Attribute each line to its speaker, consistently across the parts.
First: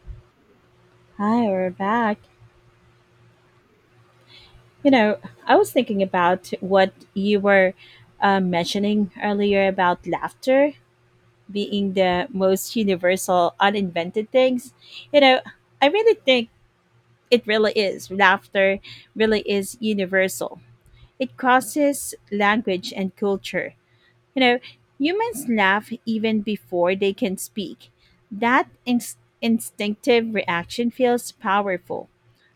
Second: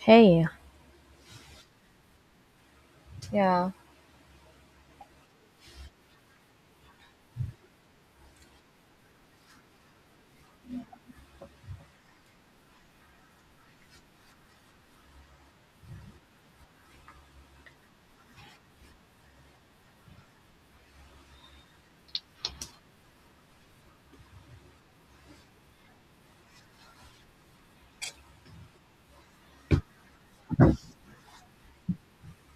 Speaker 1: Hey,
Speaker 2: Hi, we're back.
Speaker 1: yeah.
Speaker 2: You know, I was thinking about what you were mentioning earlier about laughter being the most universal, uninvented things. You know, I really think it really is. Laughter really is universal. It crosses language and culture. You know, humans laugh even before they can speak. That instinctive reaction feels powerful.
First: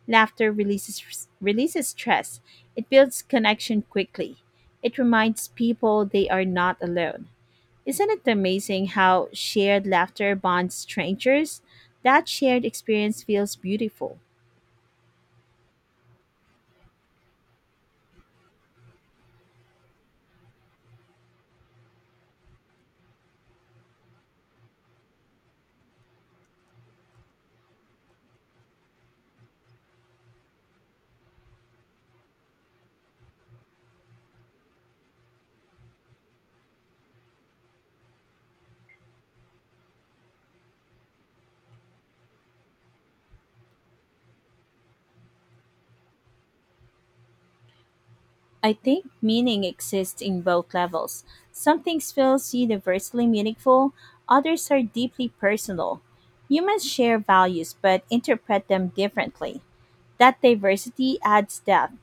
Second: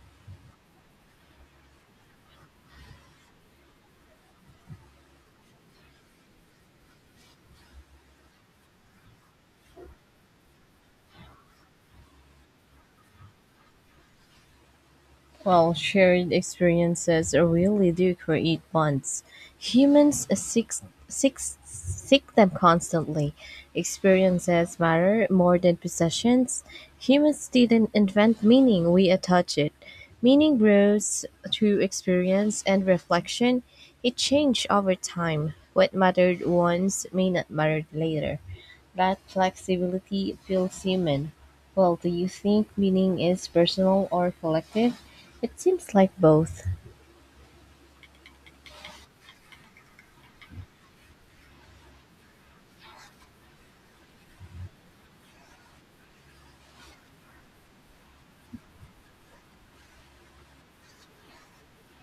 Speaker 2: Laughter releases stress. It builds connection quickly. It reminds people they are not alone. Isn't it amazing how shared laughter bonds strangers? That shared experience feels beautiful.
Speaker 1: Well, shared experiences really do create bonds. Humans seek, seek them constantly. Experiences matter more than possessions. Humans didn't invent meaning, we attach it. Meaning grows through experience and reflection. It changed over time. What mattered once may not matter later. That flexibility feels human. Well, do you think meaning is personal or collective? It seems like both.
Speaker 2: I think meaning exists in both levels. Some things feels universally meaningful, others are deeply personal. Humans share values but interpret them differently. That diversity adds depth.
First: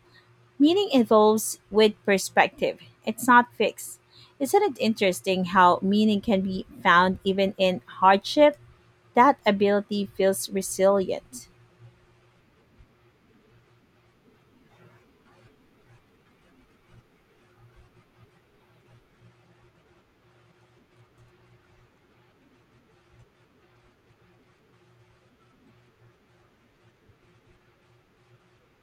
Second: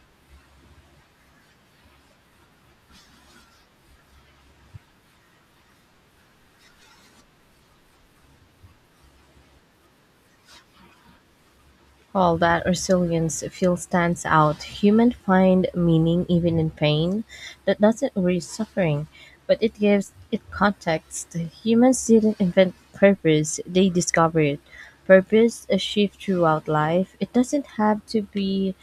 Speaker 2: Meaning evolves with perspective. It's not fixed. Isn't it interesting how meaning can be found even in hardship? That ability feels resilient.
Speaker 1: All that resilience feel stands out, humans find meaning even in pain that doesn't erase suffering, but it gives it context. Humans didn't invent purpose, they discovered it. Purpose is shifts throughout life. It doesn't have to be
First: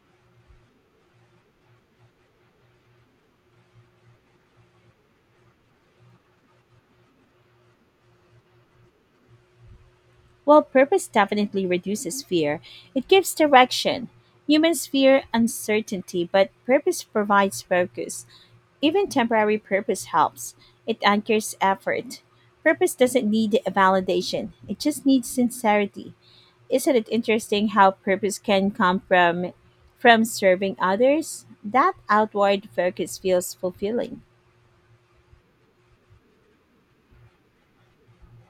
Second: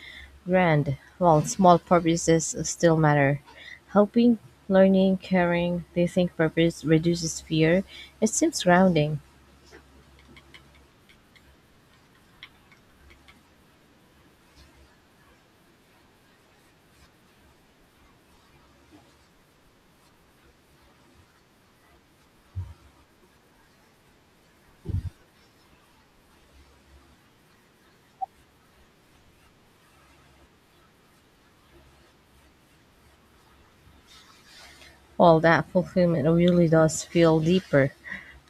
Speaker 1: grand, while small purposes still matter. Helping, learning, caring, they think purpose reduces fear. It seems grounding.
Speaker 2: Well, purpose definitely reduces fear. It gives direction. Humans fear uncertainty, but purpose provides focus. Even temporary purpose helps. It anchors effort. Purpose doesn't need a validation, it just needs sincerity. Isn't it interesting how purpose can come from serving others? That outward focus feels fulfilling.
Speaker 1: Well, that fulfillment really does feel deeper.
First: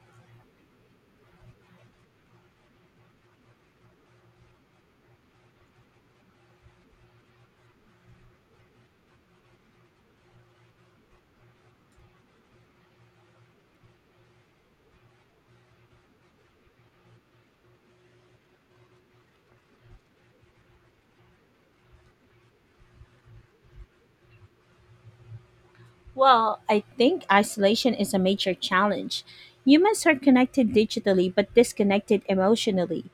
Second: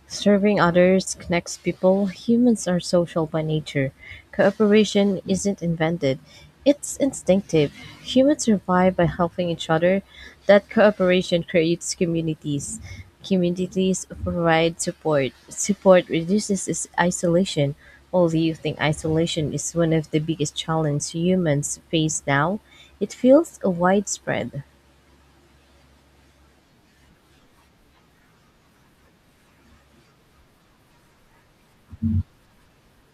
Speaker 1: Serving others connects people. Humans are social by nature. Cooperation isn't invented, it's instinctive. Humans survive by helping each other. That cooperation creates communities. Communities provide support. Support reduces isolation. Well, do you think isolation is one of the biggest challenges humans face now? It feels widespread.
Speaker 2: Well, I think isolation is a major challenge. Humans are connected digitally but disconnected emotionally.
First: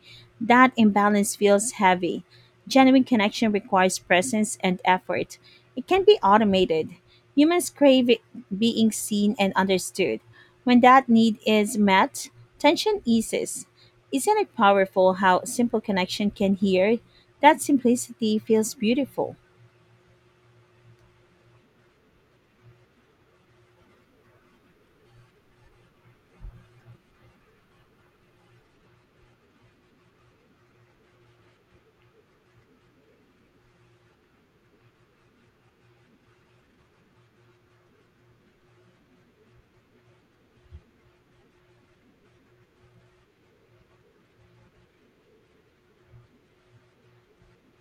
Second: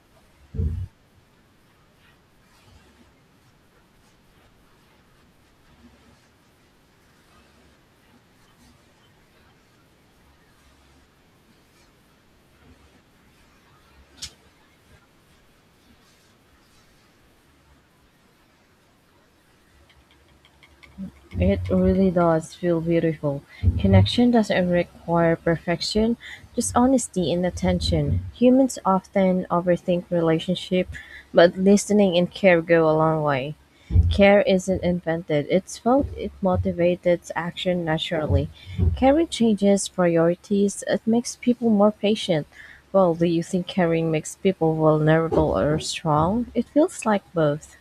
Speaker 2: That imbalance feels heavy. Genuine connection requires presence and effort. It can be automated. Humans crave it — being seen and understood. When that need is met, tension eases. Isn't it powerful how simple connection can heal? That simplicity feels beautiful.
Speaker 1: It really does feel beautiful. Connection doesn't require perfection, just honesty and attention. Humans often overthink relationship, but listening and care go a long way. Care isn't invented, it's felt, it motivates action naturally. Caring changes priorities, it makes people more patient. Well, do you think caring makes people vulnerable or strong? It feels like both.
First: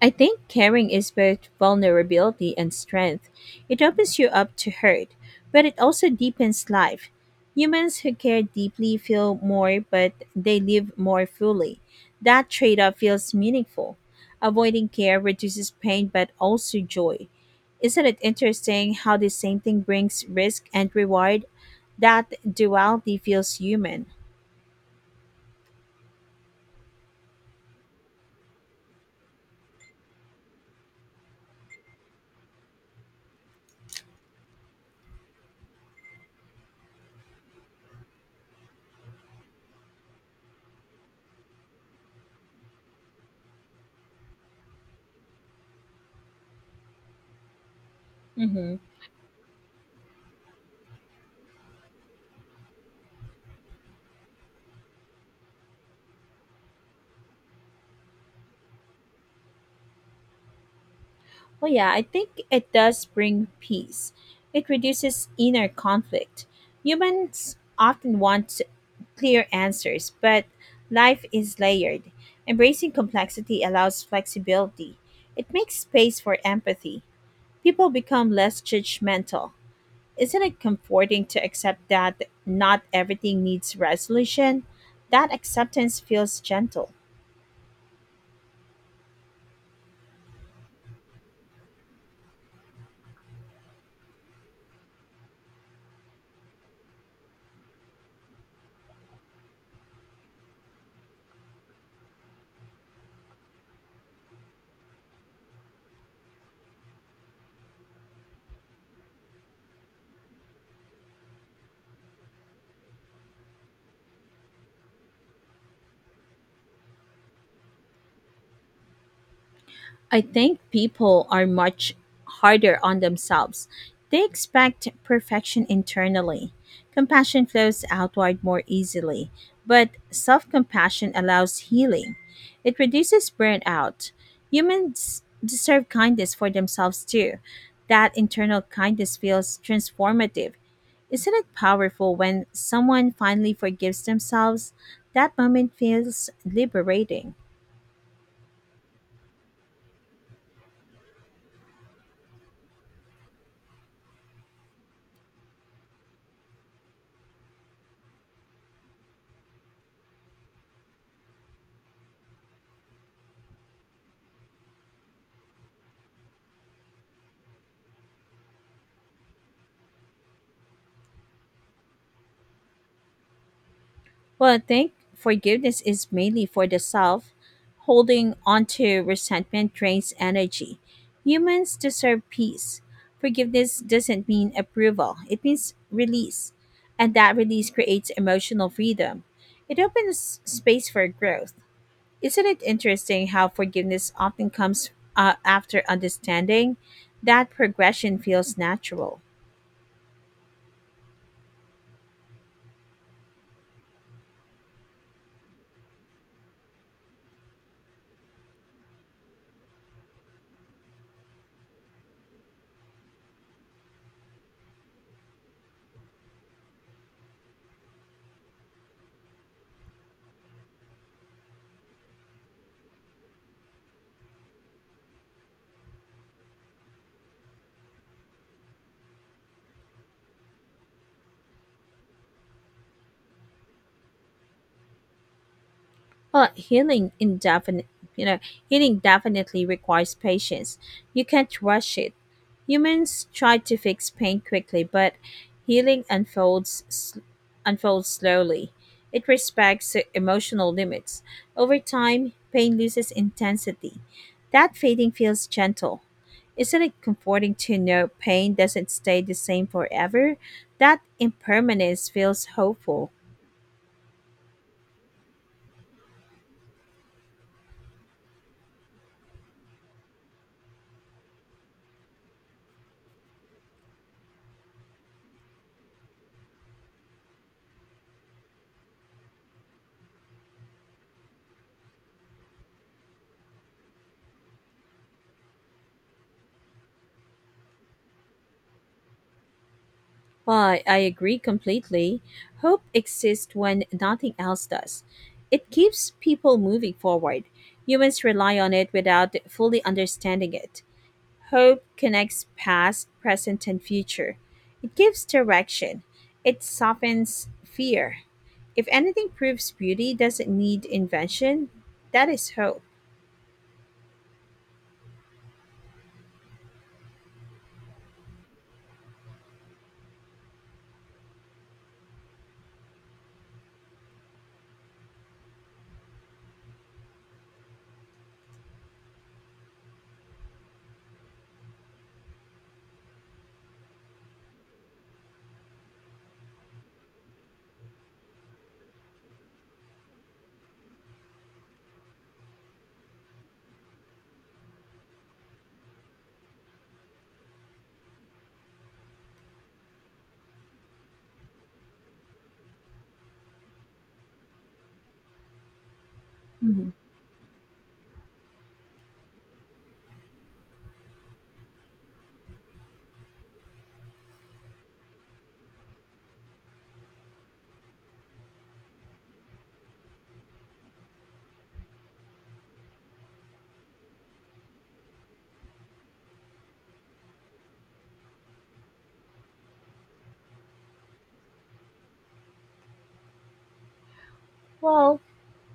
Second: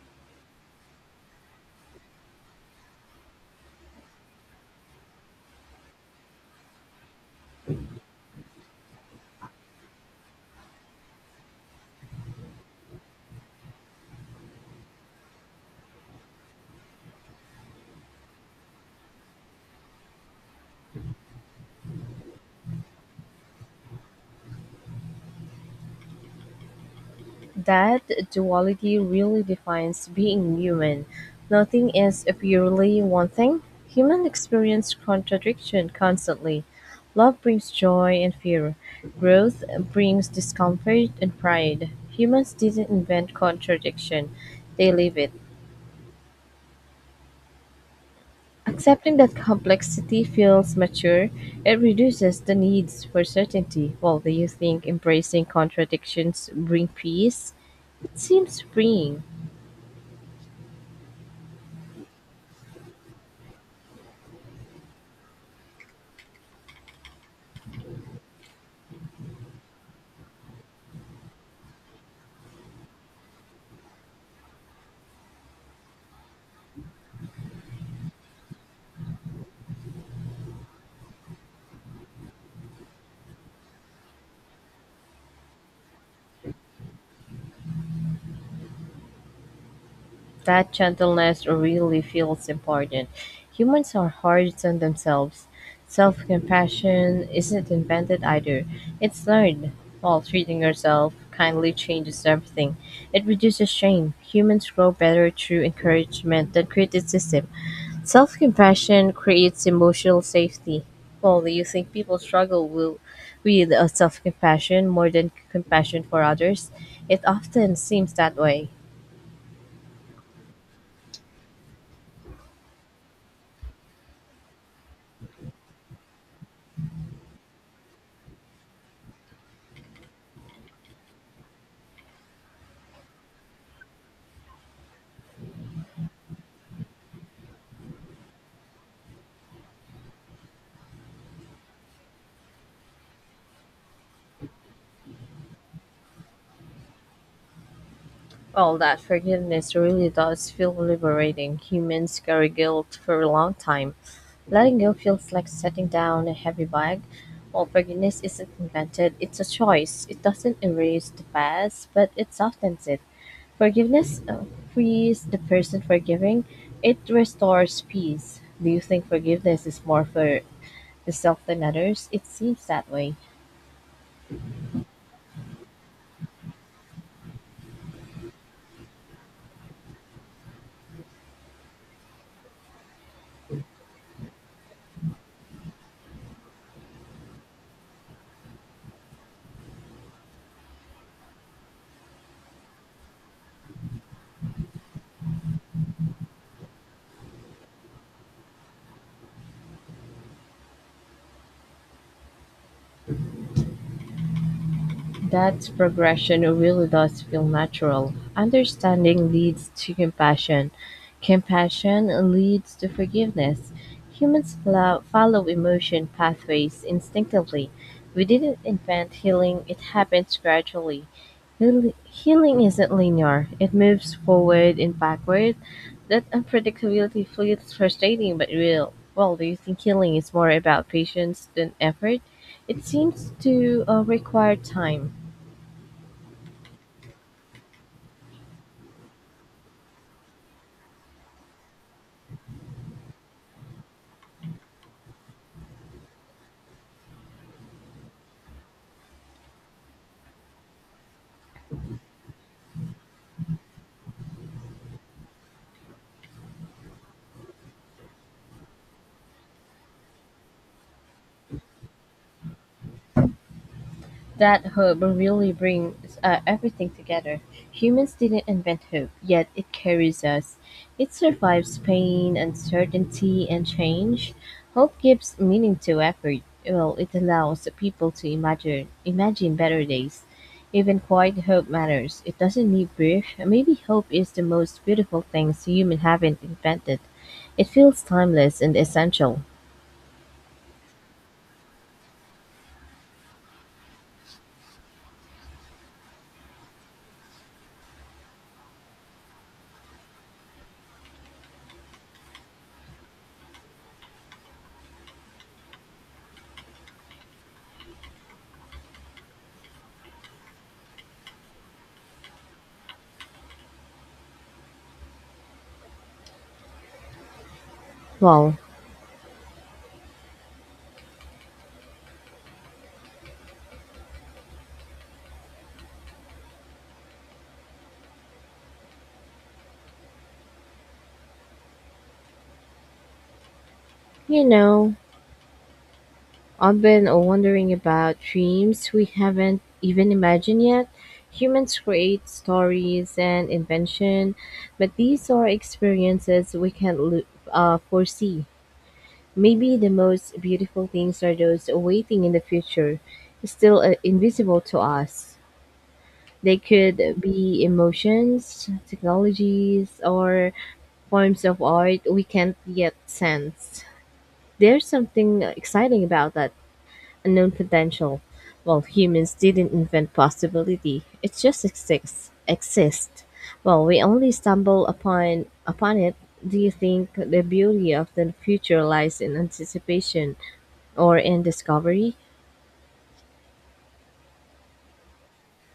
Speaker 2: I think caring is both vulnerability and strength. It opens you up to hurt, but it also deepens life. Humans who care deeply feel more, but they live more fully. That trade off feels meaningful. Avoiding care reduces pain but also joy. Isn't it interesting how the same thing brings risk and reward? That duality feels human.
Speaker 1: That duality really defines being human. Nothing is purely one thing. Humans experience contradiction constantly. Love brings joy and fear. Growth brings discomfort and pride. Humans didn't invent contradiction, they live it.
Speaker 2: Hmm.
Speaker 1: Accepting that complexity feels mature, it reduces the needs for certainty. Well, do you think embracing contradictions bring peace? It seems freeing.
Speaker 2: Oh yeah, I think it does bring peace. It reduces inner conflict. Humans often want clear answers, but life is layered. Embracing complexity allows flexibility. It makes space for empathy. People become less judgmental. Isn't it comforting to accept that not everything needs resolution? That acceptance feels gentle.
Speaker 1: That gentleness really feels important. Humans are hard on themselves. Self compassion isn't invented either, it's learned. While treating yourself kindly changes everything, it reduces shame. Humans grow better through encouragement than criticism. Self compassion creates emotional safety. Well, do you think people with self compassion more than compassion for others? It often seems that way.
Speaker 2: I think people are much harder on themselves. They expect perfection internally. Compassion flows outward more easily, but self compassion allows healing. It reduces burnout. Humans deserve kindness for themselves too. That internal kindness feels transformative. Isn't it powerful when someone finally forgives themselves? That moment feels liberating.
Speaker 1: Well, that forgiveness really does feel liberating. Humans carry guilt for a long time. Letting go feels like setting down a heavy bag. While forgiveness isn't invented, it's a choice. It doesn't erase the past, but it softens it. Forgiveness frees the person forgiving, it restores peace. Do you think forgiveness is more for the self than others? It seems that way.
Speaker 2: Well, I think forgiveness is mainly for the self. Holding on to resentment drains energy. Humans deserve peace. Forgiveness doesn't mean approval, it means release. And that release creates emotional freedom. It opens space for growth. Isn't it interesting how forgiveness often comes after understanding? That progression feels natural.
Speaker 1: That progression really does feel natural. Understanding leads to compassion. Compassion leads to forgiveness. Humans follow emotion pathways instinctively. We didn't invent healing, it happens gradually. Healing isn't linear, it moves forward and backward. That unpredictability feels frustrating but real. Well, do you think healing is more about patience than effort? It seems to require time.
Speaker 2: Well, healing indefinite, you know, healing definitely requires patience. You can't rush it. Humans try to fix pain quickly, but healing unfolds s- unfolds slowly. It respects emotional limits. Over time, pain loses intensity. That fading feels gentle. Isn't it comforting to know pain doesn't stay the same forever? That impermanence feels hopeful.
Speaker 1: That hope really brings everything together. Humans didn't invent hope, yet it carries us. It survives pain, uncertainty, and change. Hope gives meaning to effort. Well, it allows people to imagine better days. Even quiet hope matters. It doesn't need brief. Maybe hope is the most beautiful thing humans haven't invented. It feels timeless and essential.
Speaker 2: Why, I agree completely. Hope exists when nothing else does. It keeps people moving forward. Humans rely on it without fully understanding it. Hope connects past, present, and future. It gives direction. It softens fear. If anything proves beauty doesn't need invention, that is hope.
Speaker 1: Well, you know, I've been wondering about dreams we haven't even imagined yet. Humans create stories and invention, but these are experiences we can't lo- foresee. Maybe the most beautiful things are those waiting in the future, still invisible to us. They
Speaker 2: Mhm.
Speaker 1: could be emotions, technologies, or forms of art we can't yet sense. There's something exciting about that unknown potential, well humans didn't invent possibility, it just exists. Well we only stumble upon it. Do you think the beauty of the future lies in anticipation or in discovery?
Speaker 2: Well,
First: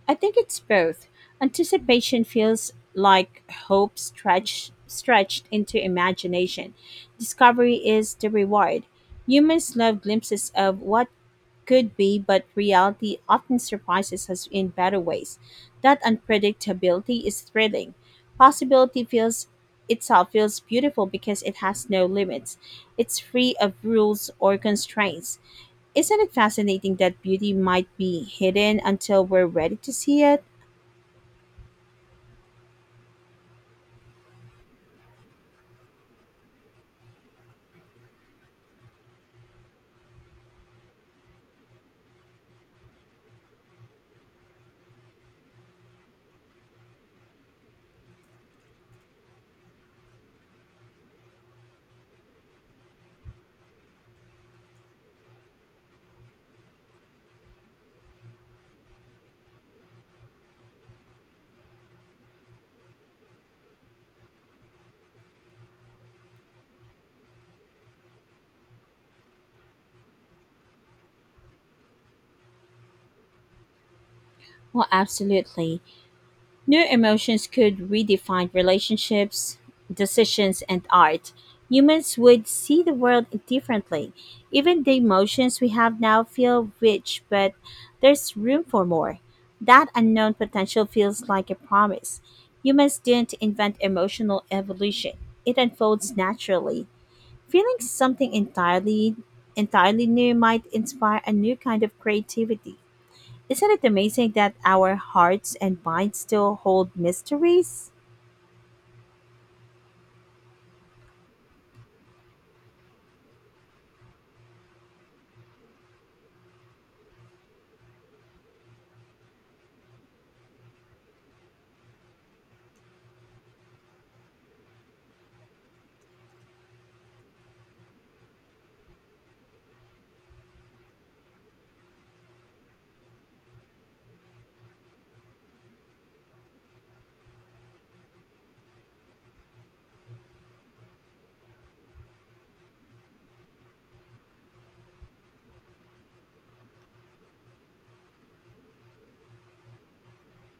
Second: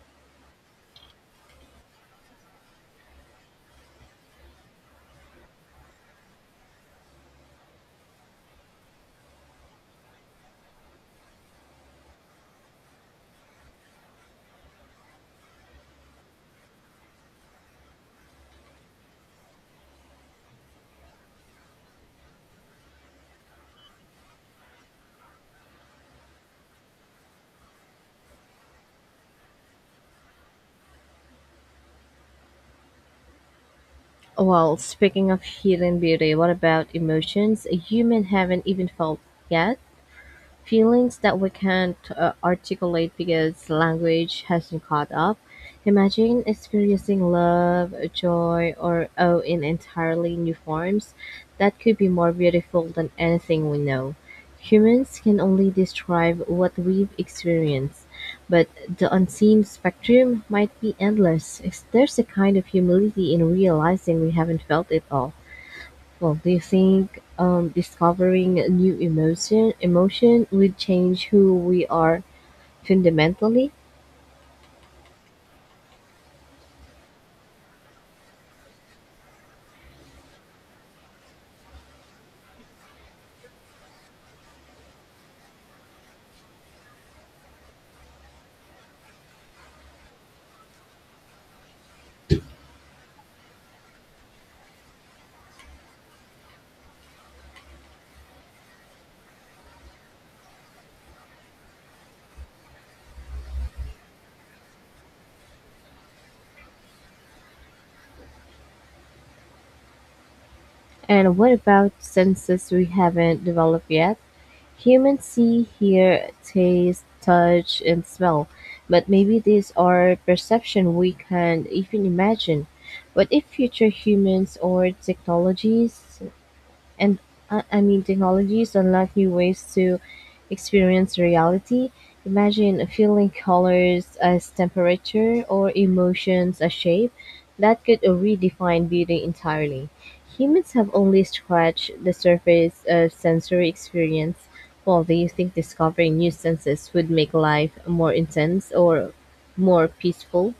Speaker 2: I think it's both. Anticipation feels like hope stretched into imagination. Discovery is the reward. Humans love glimpses of what could be, but reality often surprises us in better ways. That unpredictability is thrilling. Possibility feels itself feels beautiful because it has no limits. It's free of rules or constraints. Isn't it fascinating that beauty might be hidden until we're ready to see it?
Speaker 1: Well, speaking of hidden beauty, what about emotions a human haven't even felt yet? Feelings that we can't articulate because language hasn't caught up. Imagine experiencing love, joy, or awe in entirely new forms that could be more beautiful than anything we know. Humans can only describe what we've experienced, but the unseen spectrum might be endless. There's a kind of humility in realizing we haven't felt it all. Well, do you think discovering a new emotion would change who we are fundamentally?
Speaker 2: Well, absolutely. New emotions could redefine relationships, decisions, and art. Humans would see the world differently. Even the emotions we have now feel rich, but there's room for more. That unknown potential feels like a promise. Humans didn't invent emotional evolution. It unfolds naturally. Feeling something entirely new might inspire a new kind of creativity. Isn't it amazing that our hearts and minds still hold mysteries?
Speaker 1: And what about senses we haven't developed yet? Humans see, hear, taste, touch, and smell, but maybe these are perception we can't even imagine. What if future humans or technologies and I mean technologies unlock new ways to experience reality. Imagine feeling colors as temperature or emotions as shape. That could redefine beauty entirely. Humans have only scratched the surface of sensory experience. Well, do you think discovering new senses would make life more intense or more peaceful?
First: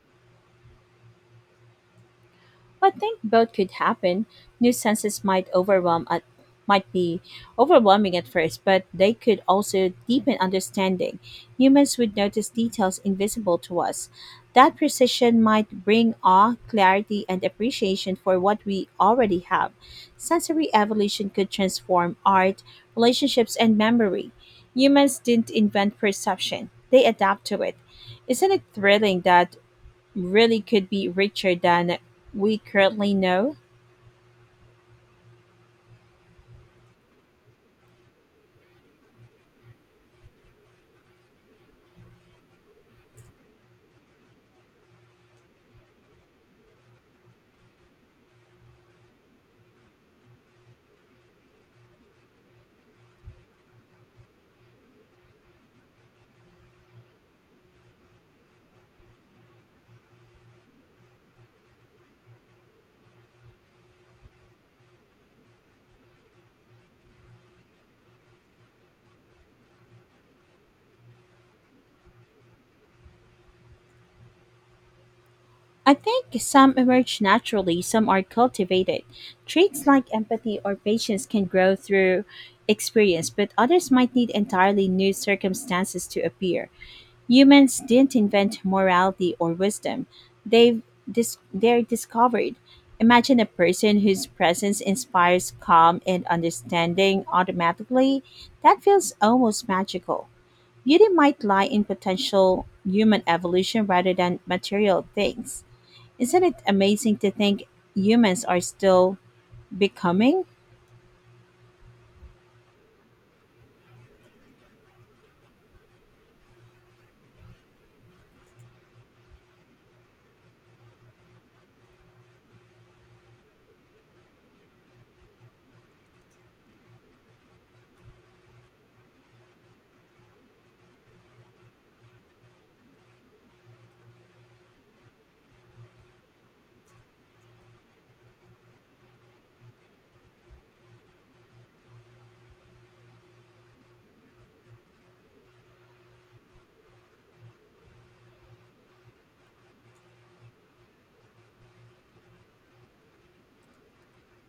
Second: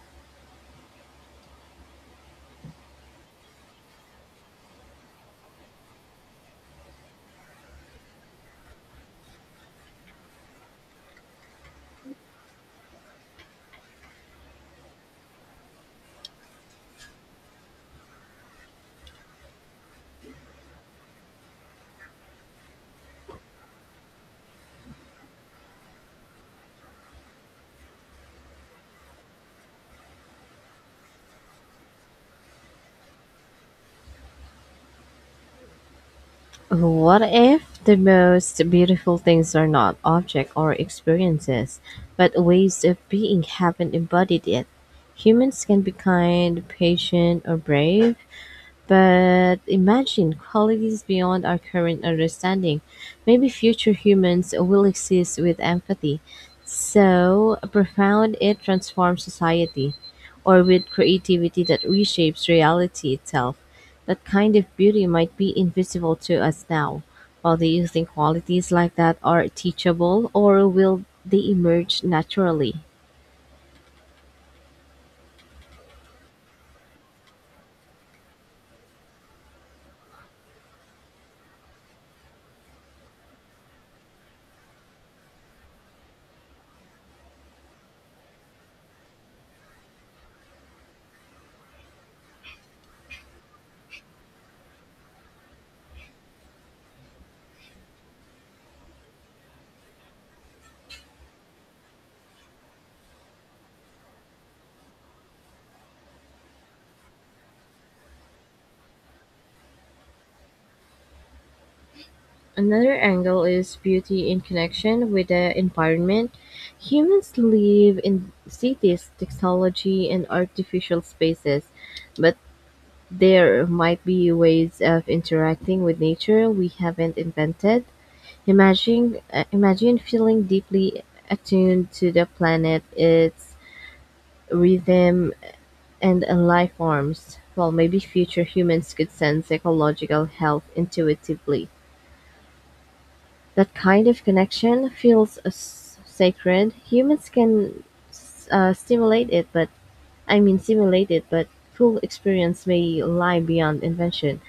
Speaker 2: I think both could happen. New senses might overwhelm at might be overwhelming at first, but they could also deepen understanding. Humans would notice details invisible to us. That precision might bring awe, clarity, and appreciation for what we already have. Sensory evolution could transform art, relationships, and memory. Humans didn't invent perception, they adapt to it. Isn't it thrilling that really could be richer than we currently know?
Speaker 1: What if the most beautiful things are not objects or experiences, but ways of being haven't embodied yet? Humans can be kind, patient, or brave, but imagine qualities beyond our current understanding. Maybe future humans will exist with empathy, so profound it transforms society, or with creativity that reshapes reality itself. That kind of beauty might be invisible to us now. While do you think qualities like that are teachable, or will they emerge naturally?
Speaker 2: I think some emerge naturally, some are cultivated. Traits like empathy or patience can grow through experience, but others might need entirely new circumstances to appear. Humans didn't invent morality or wisdom, they've they're discovered. Imagine a person whose presence inspires calm and understanding automatically. That feels almost magical. Beauty might lie in potential human evolution rather than material things. Isn't it amazing to think humans are still becoming?
Speaker 1: Another angle is beauty in connection with the environment. Humans live in cities, technology, and artificial spaces, but there might be ways of interacting with nature we haven't invented. Imagine feeling deeply attuned to the planet, its rhythm, and life forms. Well, maybe future humans could sense ecological health intuitively. That kind of connection feels sacred. Humans can stimulate it, but I mean simulate it, but full experience may lie beyond invention.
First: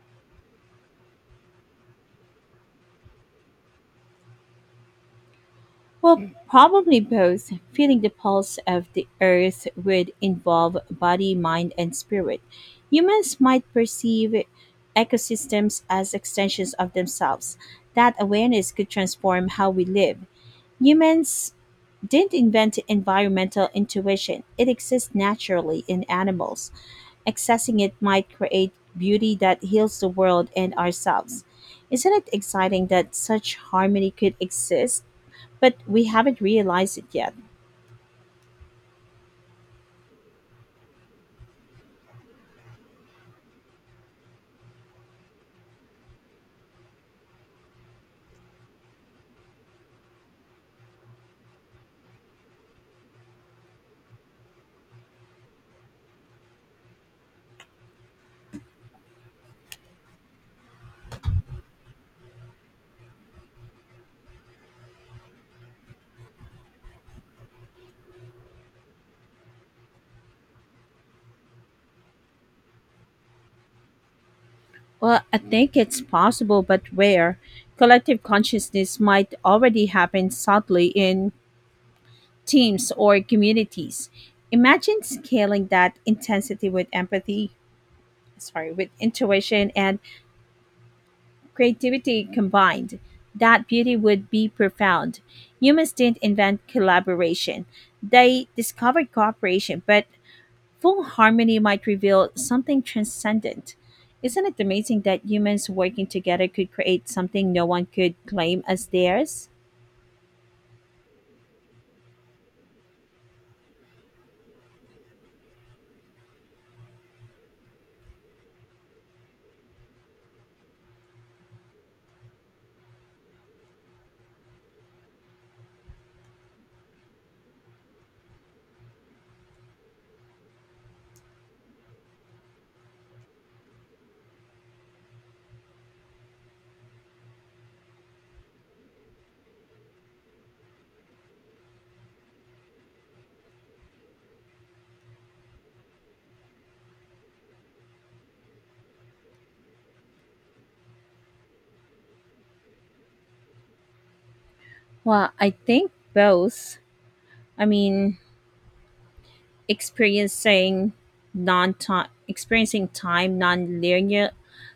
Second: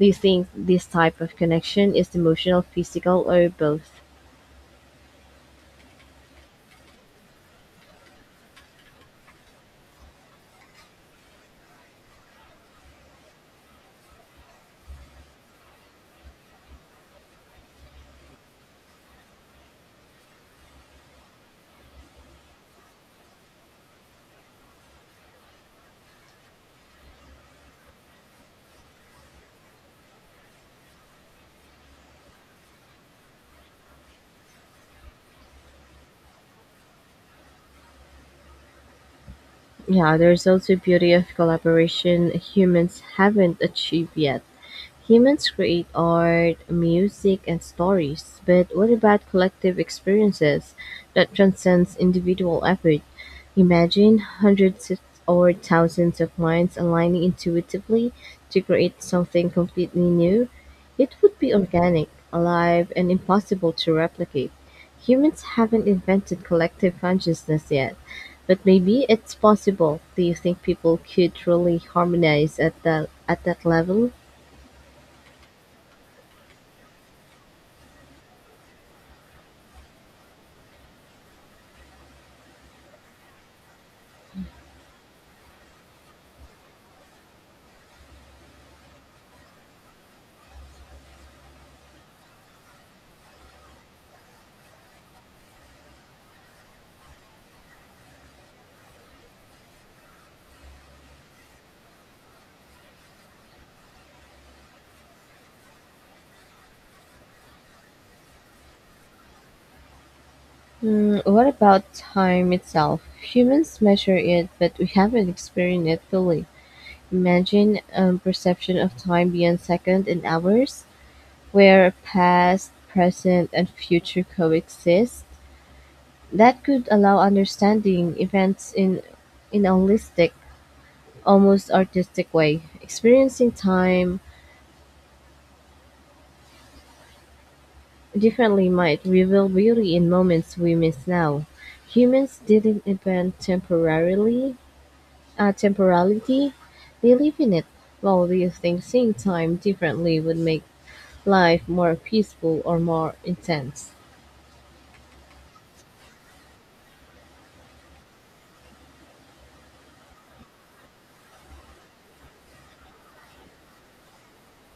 Speaker 1: Do you think this type of connection is emotional, physical, or both?
Speaker 2: Well, probably both. Feeling the pulse of the earth would involve body, mind, and spirit. Humans might perceive ecosystems as extensions of themselves. That awareness could transform how we live. Humans didn't invent environmental intuition, it exists naturally in animals. Accessing it might create beauty that heals the world and ourselves. Isn't it exciting that such harmony could exist, but we haven't realized it yet?
Speaker 1: Yeah, there's also beauty of collaboration humans haven't achieved yet. Humans create art, music, and stories, but what about collective experiences that transcends individual effort? Imagine or thousands of minds aligning intuitively to create something completely new. It would be organic, alive, and impossible to replicate. Humans haven't invented collective consciousness yet, but maybe it's possible. Do you think people could truly harmonize at that level?
Speaker 2: Well, I think it's possible, but rare. Collective consciousness might already happen subtly in teams or communities. Imagine scaling that intensity with empathy, sorry, with intuition and creativity combined, that beauty would be profound. Humans didn't invent collaboration, they discovered cooperation, but full harmony might reveal something transcendent. Isn't it amazing that humans working together could create something no one could claim as theirs?
Speaker 1: Mm, what about time itself? Humans measure it, but we haven't experienced it fully. Imagine a perception of time beyond seconds and hours, where past, present, and future coexist. That could allow understanding events in a holistic, almost artistic way. Experiencing time differently might reveal beauty in moments we miss now. Humans didn't invent temporality. They live in it, while we think seeing time differently would make life more peaceful or more intense.
Speaker 2: Well, I think both. I mean, experiencing experiencing time non-linear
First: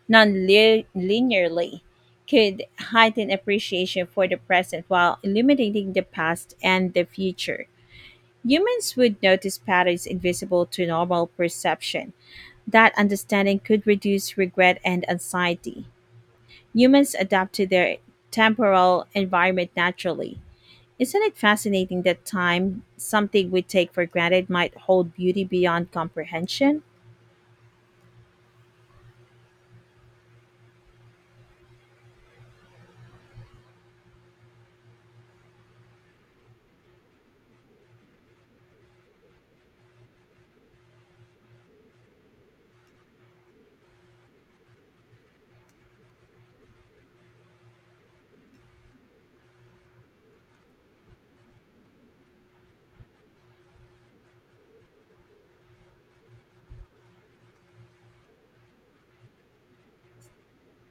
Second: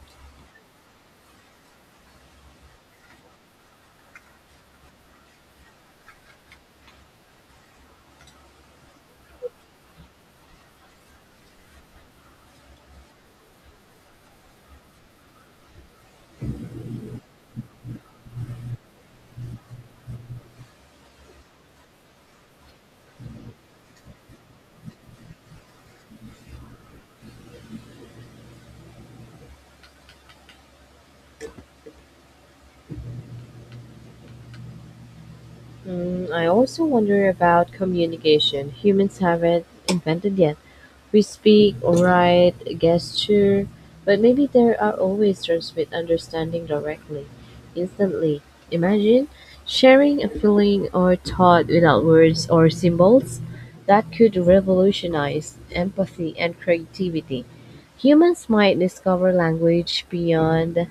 Speaker 2: non-linearly could heighten appreciation for the present while illuminating the past and the future. Humans would notice patterns invisible to normal perception. That understanding could reduce regret and anxiety. Humans adapt to their temporal environment naturally. Isn't it fascinating that time, something we take for granted, might hold beauty beyond comprehension?
Speaker 1: Mm, I also wonder about communication. Humans haven't invented yet. We speak, write, gesture, but maybe there are always transmit understanding directly, instantly. Imagine sharing a feeling or thought without words or symbols that could revolutionize empathy and creativity. Humans might discover language beyond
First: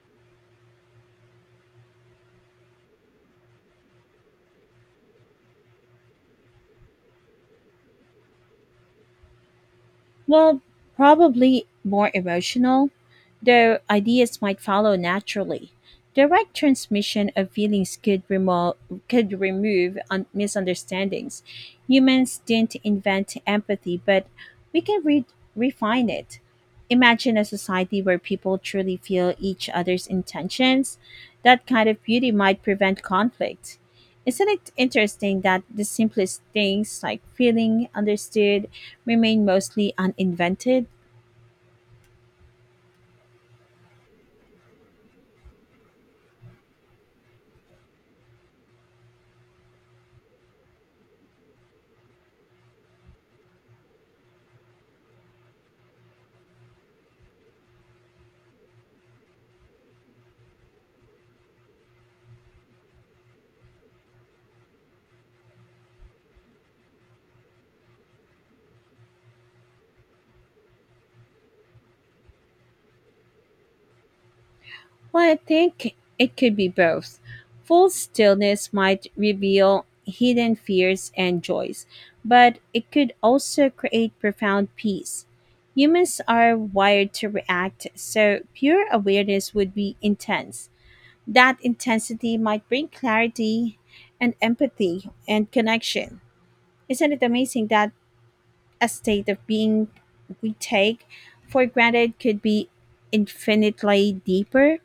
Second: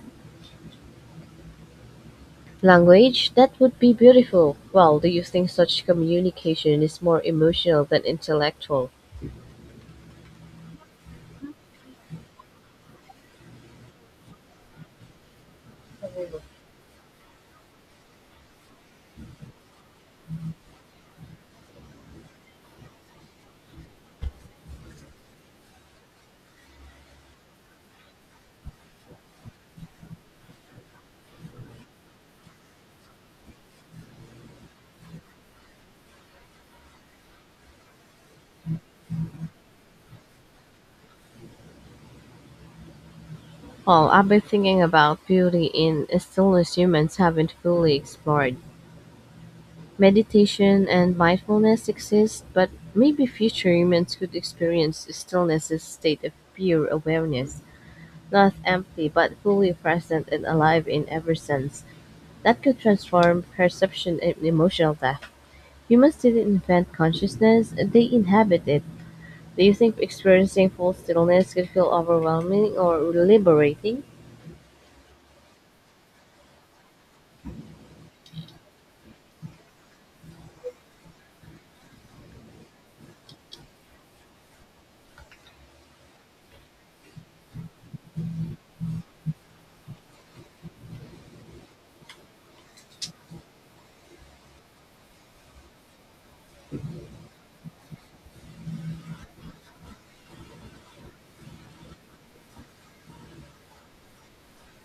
Speaker 1: language that would be beautiful. Well, do you think such communication is more emotional than intellectual?
Speaker 2: Well, probably more emotional, though ideas might follow naturally. Direct transmission of feelings could, remo- could remove misunderstandings. Humans didn't invent empathy, but we can refine it. Imagine a society where people truly feel each other's intentions. That kind of beauty might prevent conflict. Isn't it interesting that the simplest things like feeling understood remain mostly uninvented?
Speaker 1: Well, I've been thinking about beauty in stillness humans haven't fully explored. Meditation and mindfulness exist, but maybe future humans could experience stillness as a state of pure awareness, not empty but fully present and alive in every sense. That could transform perception and emotional depth. Humans didn't invent consciousness, they inhabit it. Do you think experiencing full stillness could feel overwhelming or liberating?
Speaker 2: Well, I think it could be both. Full stillness might reveal hidden fears and joys, but it could also create profound peace. Humans are wired to react, so pure awareness would be intense. That intensity might bring clarity and empathy and connection. Isn't it amazing that a state of being we take for granted could be infinitely deeper?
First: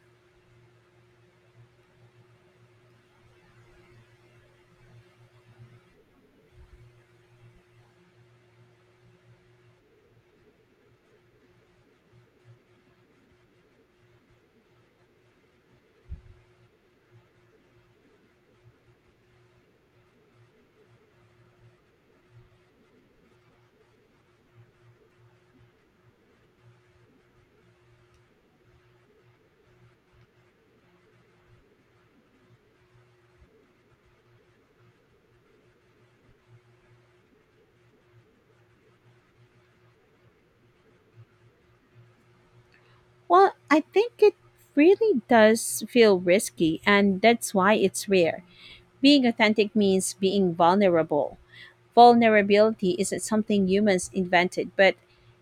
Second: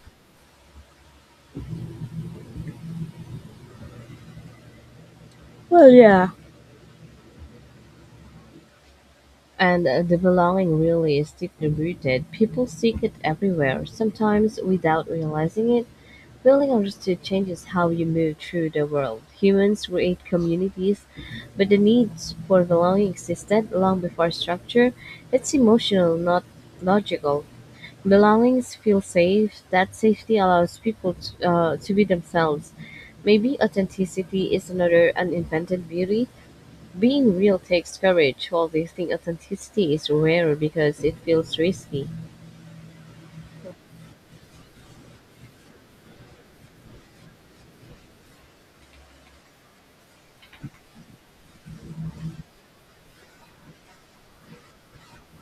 Speaker 1: And the belonging really is deeply rooted. People seek it everywhere, sometimes without realizing it. Feeling understood changes how you move through the world. Humans create communities, but the need for belonging existed long before structure. It's emotional, not logical. Belongings feel safe. That safety allows people to be themselves. Maybe authenticity is another uninvented beauty, being real takes courage, while wasting authenticity is rarer because it feels risky.
Speaker 2: Well, I think it really does feel risky, and that's why it's rare. Being authentic means being vulnerable. Vulnerability isn't something humans invented, but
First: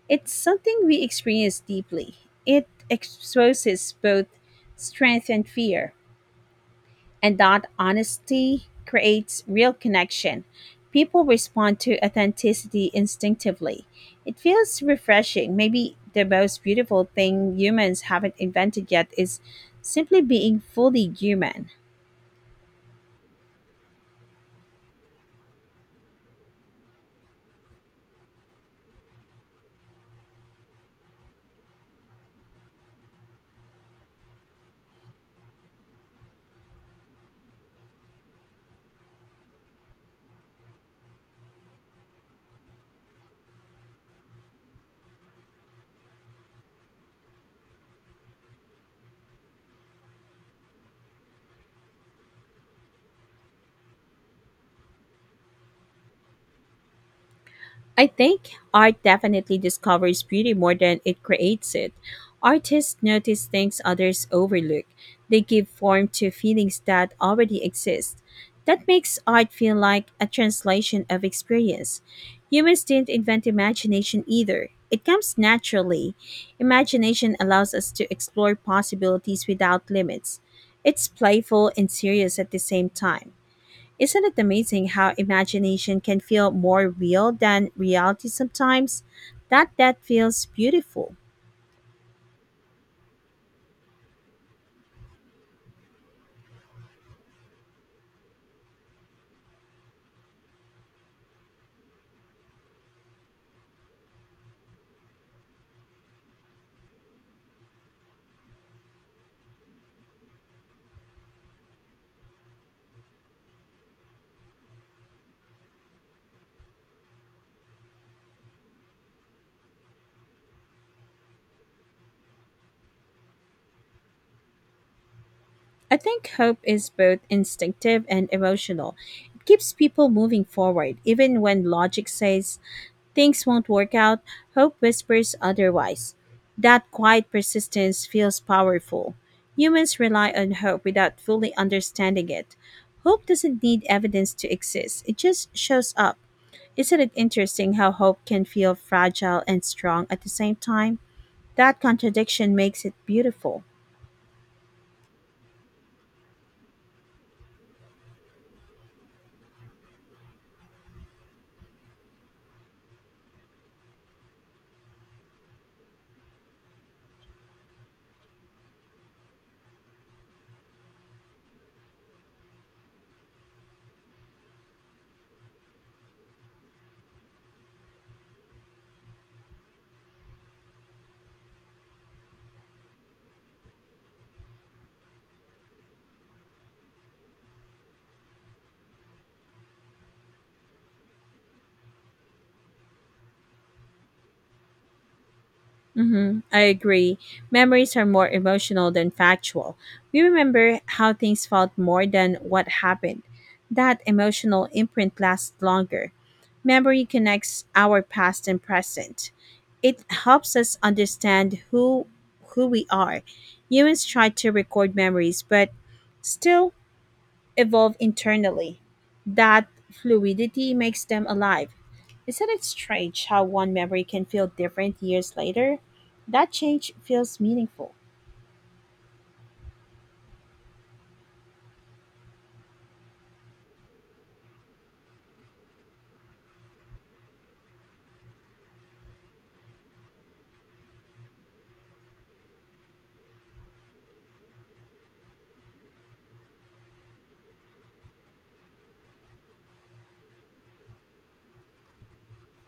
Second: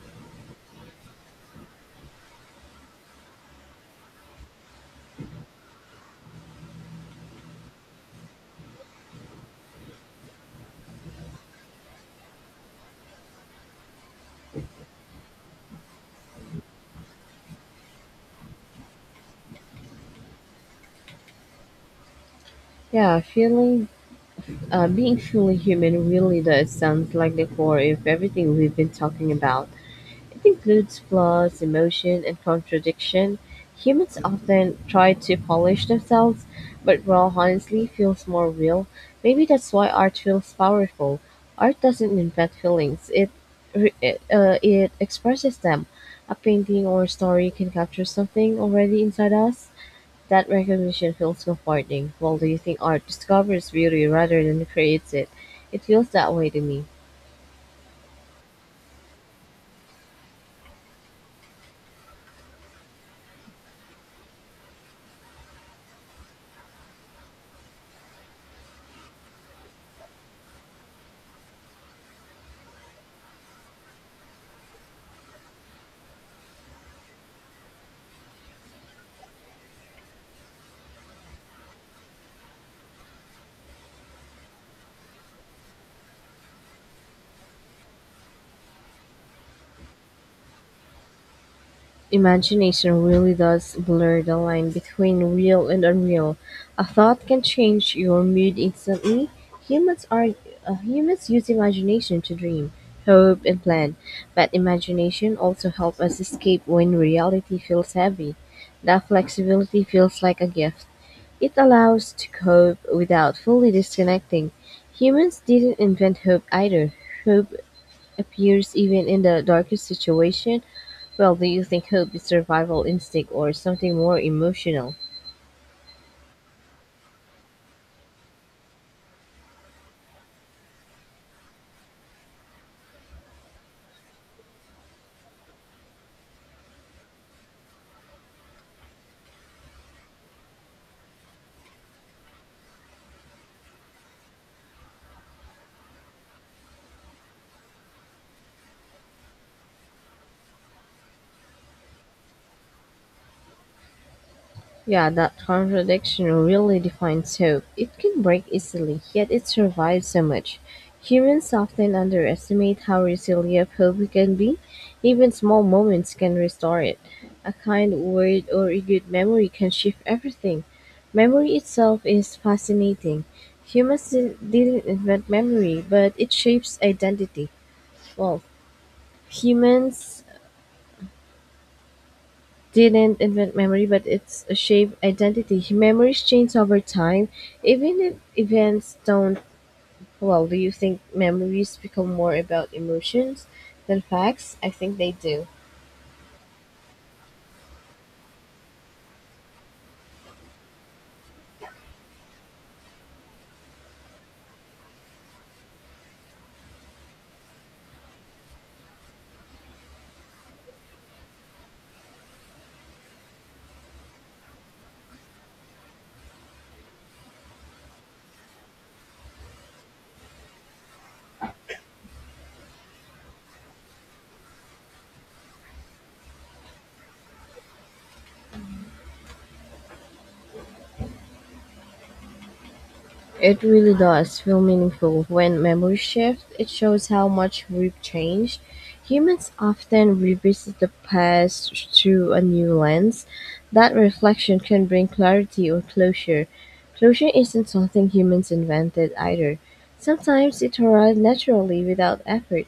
Speaker 2: it's something we experience deeply. It exposes both strength and fear, and that honesty creates real connection. People respond to authenticity instinctively. It feels refreshing. Maybe the most beautiful thing humans haven't invented yet is simply being fully human.
Speaker 1: Yeah, being fully human really does sound like the core of everything we've been talking about. It includes flaws, emotion, and contradiction; humans often try to polish themselves, but raw honesty feels more real. Maybe that's why art feels powerful. Art doesn't invent feelings; it expresses them. A painting or story can capture something already inside us. That recognition feels comforting. Well, do you think art discovers beauty rather than creates it? It feels that way to me.
Speaker 2: I think art definitely discovers beauty more than it creates it. Artists notice things others overlook. They give form to feelings that already exist. That makes art feel like a translation of experience. Humans didn't invent imagination either. It comes naturally. Imagination allows us to explore possibilities without limits. It's playful and serious at the same time. Isn't it amazing how imagination can feel more real than reality sometimes? That feels beautiful.
Speaker 1: Imagination really does blur the line between real and unreal. A thought can change your mood instantly. Humans are humans use imagination to dream, hope, and plan, but imagination also helps us escape when reality feels heavy. That flexibility feels like a gift. It allows to cope without fully disconnecting. Humans didn't invent hope either. Hope appears even in the darkest situation? Well, do you think hope is survival instinct or something more emotional?
Speaker 2: I think hope is both instinctive and emotional. It keeps people moving forward even when logic says things won't work out, hope whispers otherwise. That quiet persistence feels powerful. Humans rely on hope without fully understanding it. Hope doesn't need evidence to exist, it just shows up. Isn't it interesting how hope can feel fragile and strong at the same time? That contradiction makes it beautiful.
Speaker 1: Yeah, that contradiction really defines hope. It can break easily, yet it survives so much. Humans often underestimate how resilient hope can be. Even small moments can restore it. A kind word or a good memory can shift everything. Memory itself is fascinating. Humans didn't invent memory, but it shapes identity. Well, humans didn't invent memory, but it's a shape identity. Memories change over time, even if events don't. Well, do you think memories become more about emotions than facts? I think they do.
Speaker 2: Mm-hmm. I agree. Memories are more emotional than factual. We remember how things felt more than what happened. That emotional imprint lasts longer. Memory connects our past and present. It helps us understand who we are. Humans try to record memories, but still evolve internally. That fluidity makes them alive. Isn't it strange how one memory can feel different years later? That change feels meaningful.
Speaker 1: It really does feel meaningful when memories shift. It shows how much we've changed. Humans often revisit the past through a new lens. That reflection can bring clarity or closure. Closure isn't something humans invented either. Sometimes it arrives naturally without effort.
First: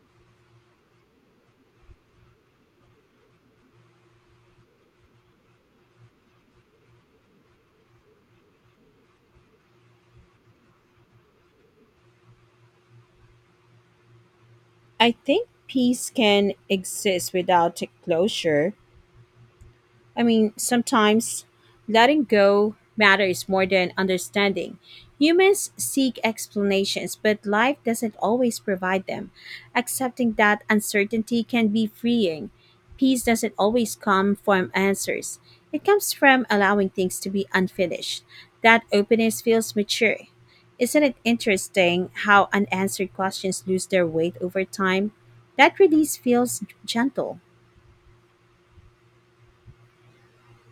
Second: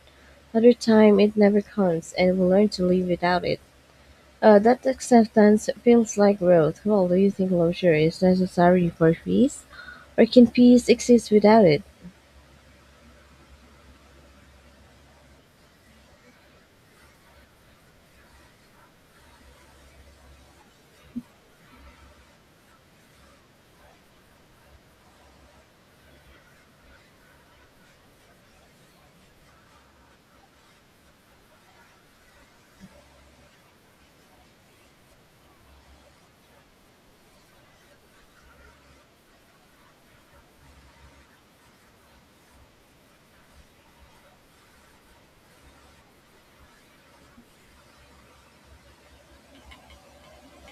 Speaker 1: Other time it never comes and we learn to live without it. That acceptance feels like growth. Well, do you think closure is necessary for peace? Or can peace exist without it?
Speaker 2: I think peace can exist without closure. I mean, sometimes letting go matters more than understanding. Humans seek explanations, but life doesn't always provide them. Accepting that uncertainty can be freeing. Peace doesn't always come from answers, it comes from allowing things to be unfinished. That openness feels mature. Isn't it interesting how unanswered questions lose their weight over time? That release feels gentle.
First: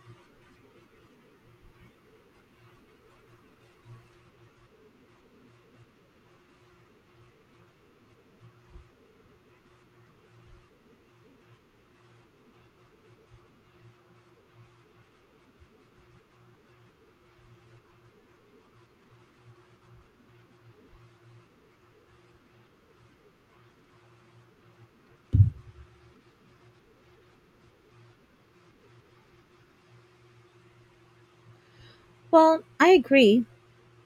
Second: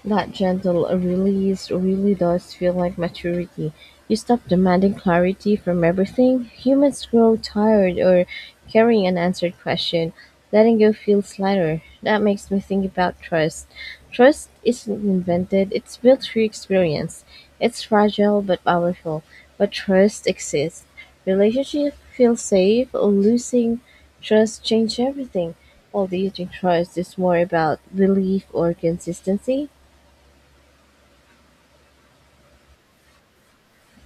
Speaker 1: That gentle release really does feel like maturity. You stop demanding clarity from everything. Humans grow tired or carrying unanswered question. Letting go feels lighter. That makes me think about trust. Trust isn't invented, it's built through experience. It's fragile but powerful. But trust exists. Relationship feels safe, losing trust changes everything. Well, do you think trust is more about belief or consistency?
Speaker 2: Well, I agree.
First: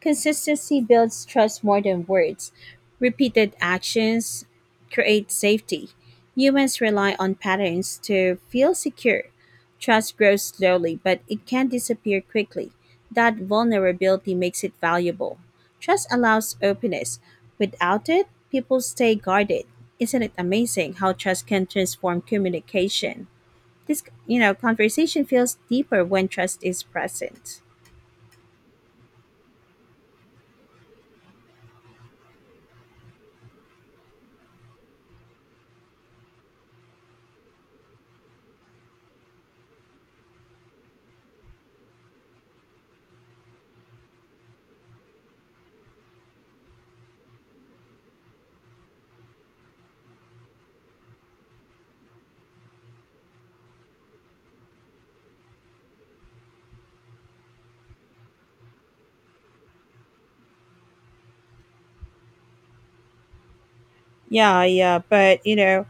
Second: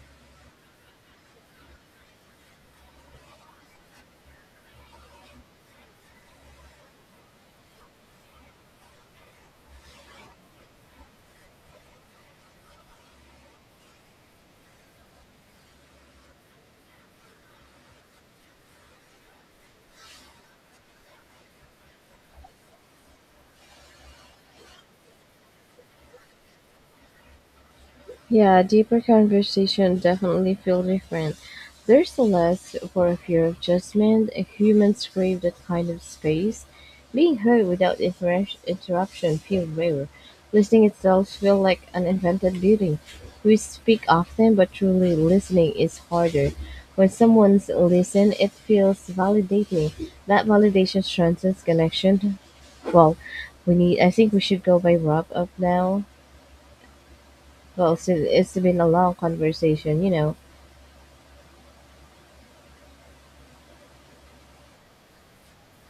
Speaker 2: Consistency builds trust more than words. Repeated actions create safety. Humans rely on patterns to feel secure. Trust grows slowly, but it can disappear quickly. That vulnerability makes it valuable. Trust allows openness. Without it, people stay guarded. Isn't it amazing how trust can transform communication? This conversation feels deeper when trust is present.
Speaker 1: Yeah, deeper conversation definitely feel different. There's less for a fear of judgment. Humans crave that kind of space. Being heard without interruption feels rare. Listening itself feels like an invented beauty. We speak often, but truly listening is harder. When someone's listen, it feels validating. That validation transcends connection. Well, we need. I think we should go by wrap up now. Well, it's been a long conversation, you know.
Speaker 2: Yeah, yeah, but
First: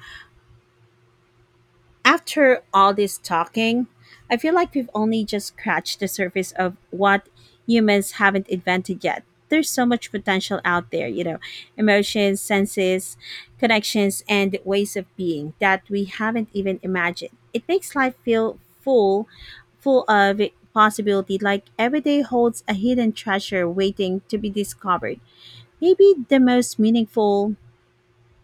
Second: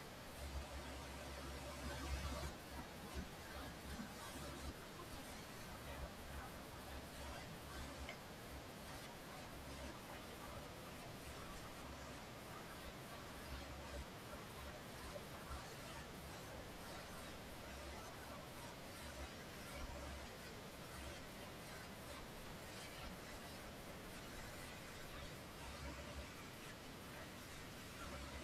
Speaker 2: after all this talking, I feel like we've only just scratched the surface of what humans haven't invented yet. There's so much potential out there, emotions, senses, connections, and ways of being that we haven't even imagined. It makes life feel full, full of possibility, like every day holds a hidden treasure waiting to be discovered. Maybe the most meaningful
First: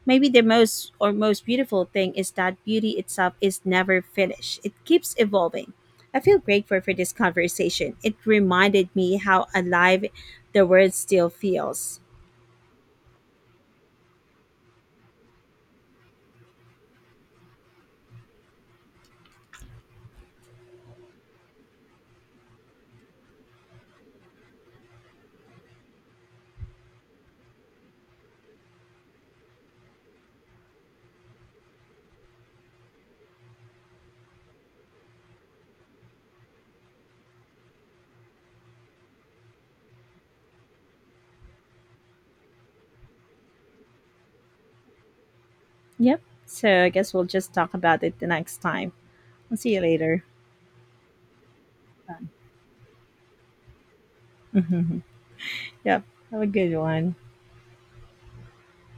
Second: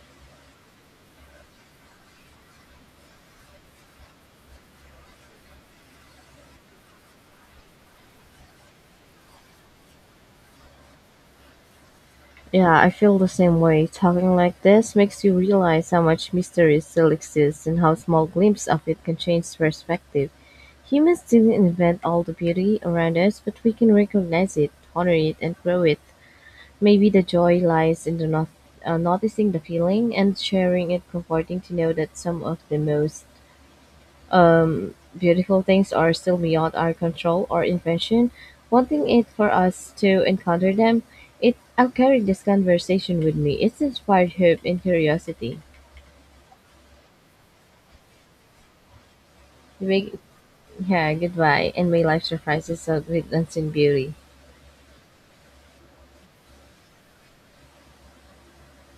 Speaker 2: Maybe the most beautiful thing is that beauty itself is never finished. It keeps evolving. I feel grateful for this conversation. It reminded me how alive the world still feels.
Speaker 1: Yeah, I feel the same way. Talking like this makes you realize how much mystery still exists and how small glimpse of it can change perspective. Humans didn't invent all the beauty around us, but we can recognize it, honor it, and grow it. Maybe the joy lies in the not, noticing the feeling and sharing it, comforting to know that some of the most beautiful things are still beyond our control or invention. Wanting it for us to encounter them, it I'll carry this conversation with me. It's inspired hope and curiosity.
Speaker 2: Yep. So I guess we'll just talk about it the next time. I'll see you
Speaker 1: Big,
Speaker 2: later.
Speaker 1: yeah, goodbye, and may life surprise us with unseen beauty.
Speaker 2: Yep. Have a good one.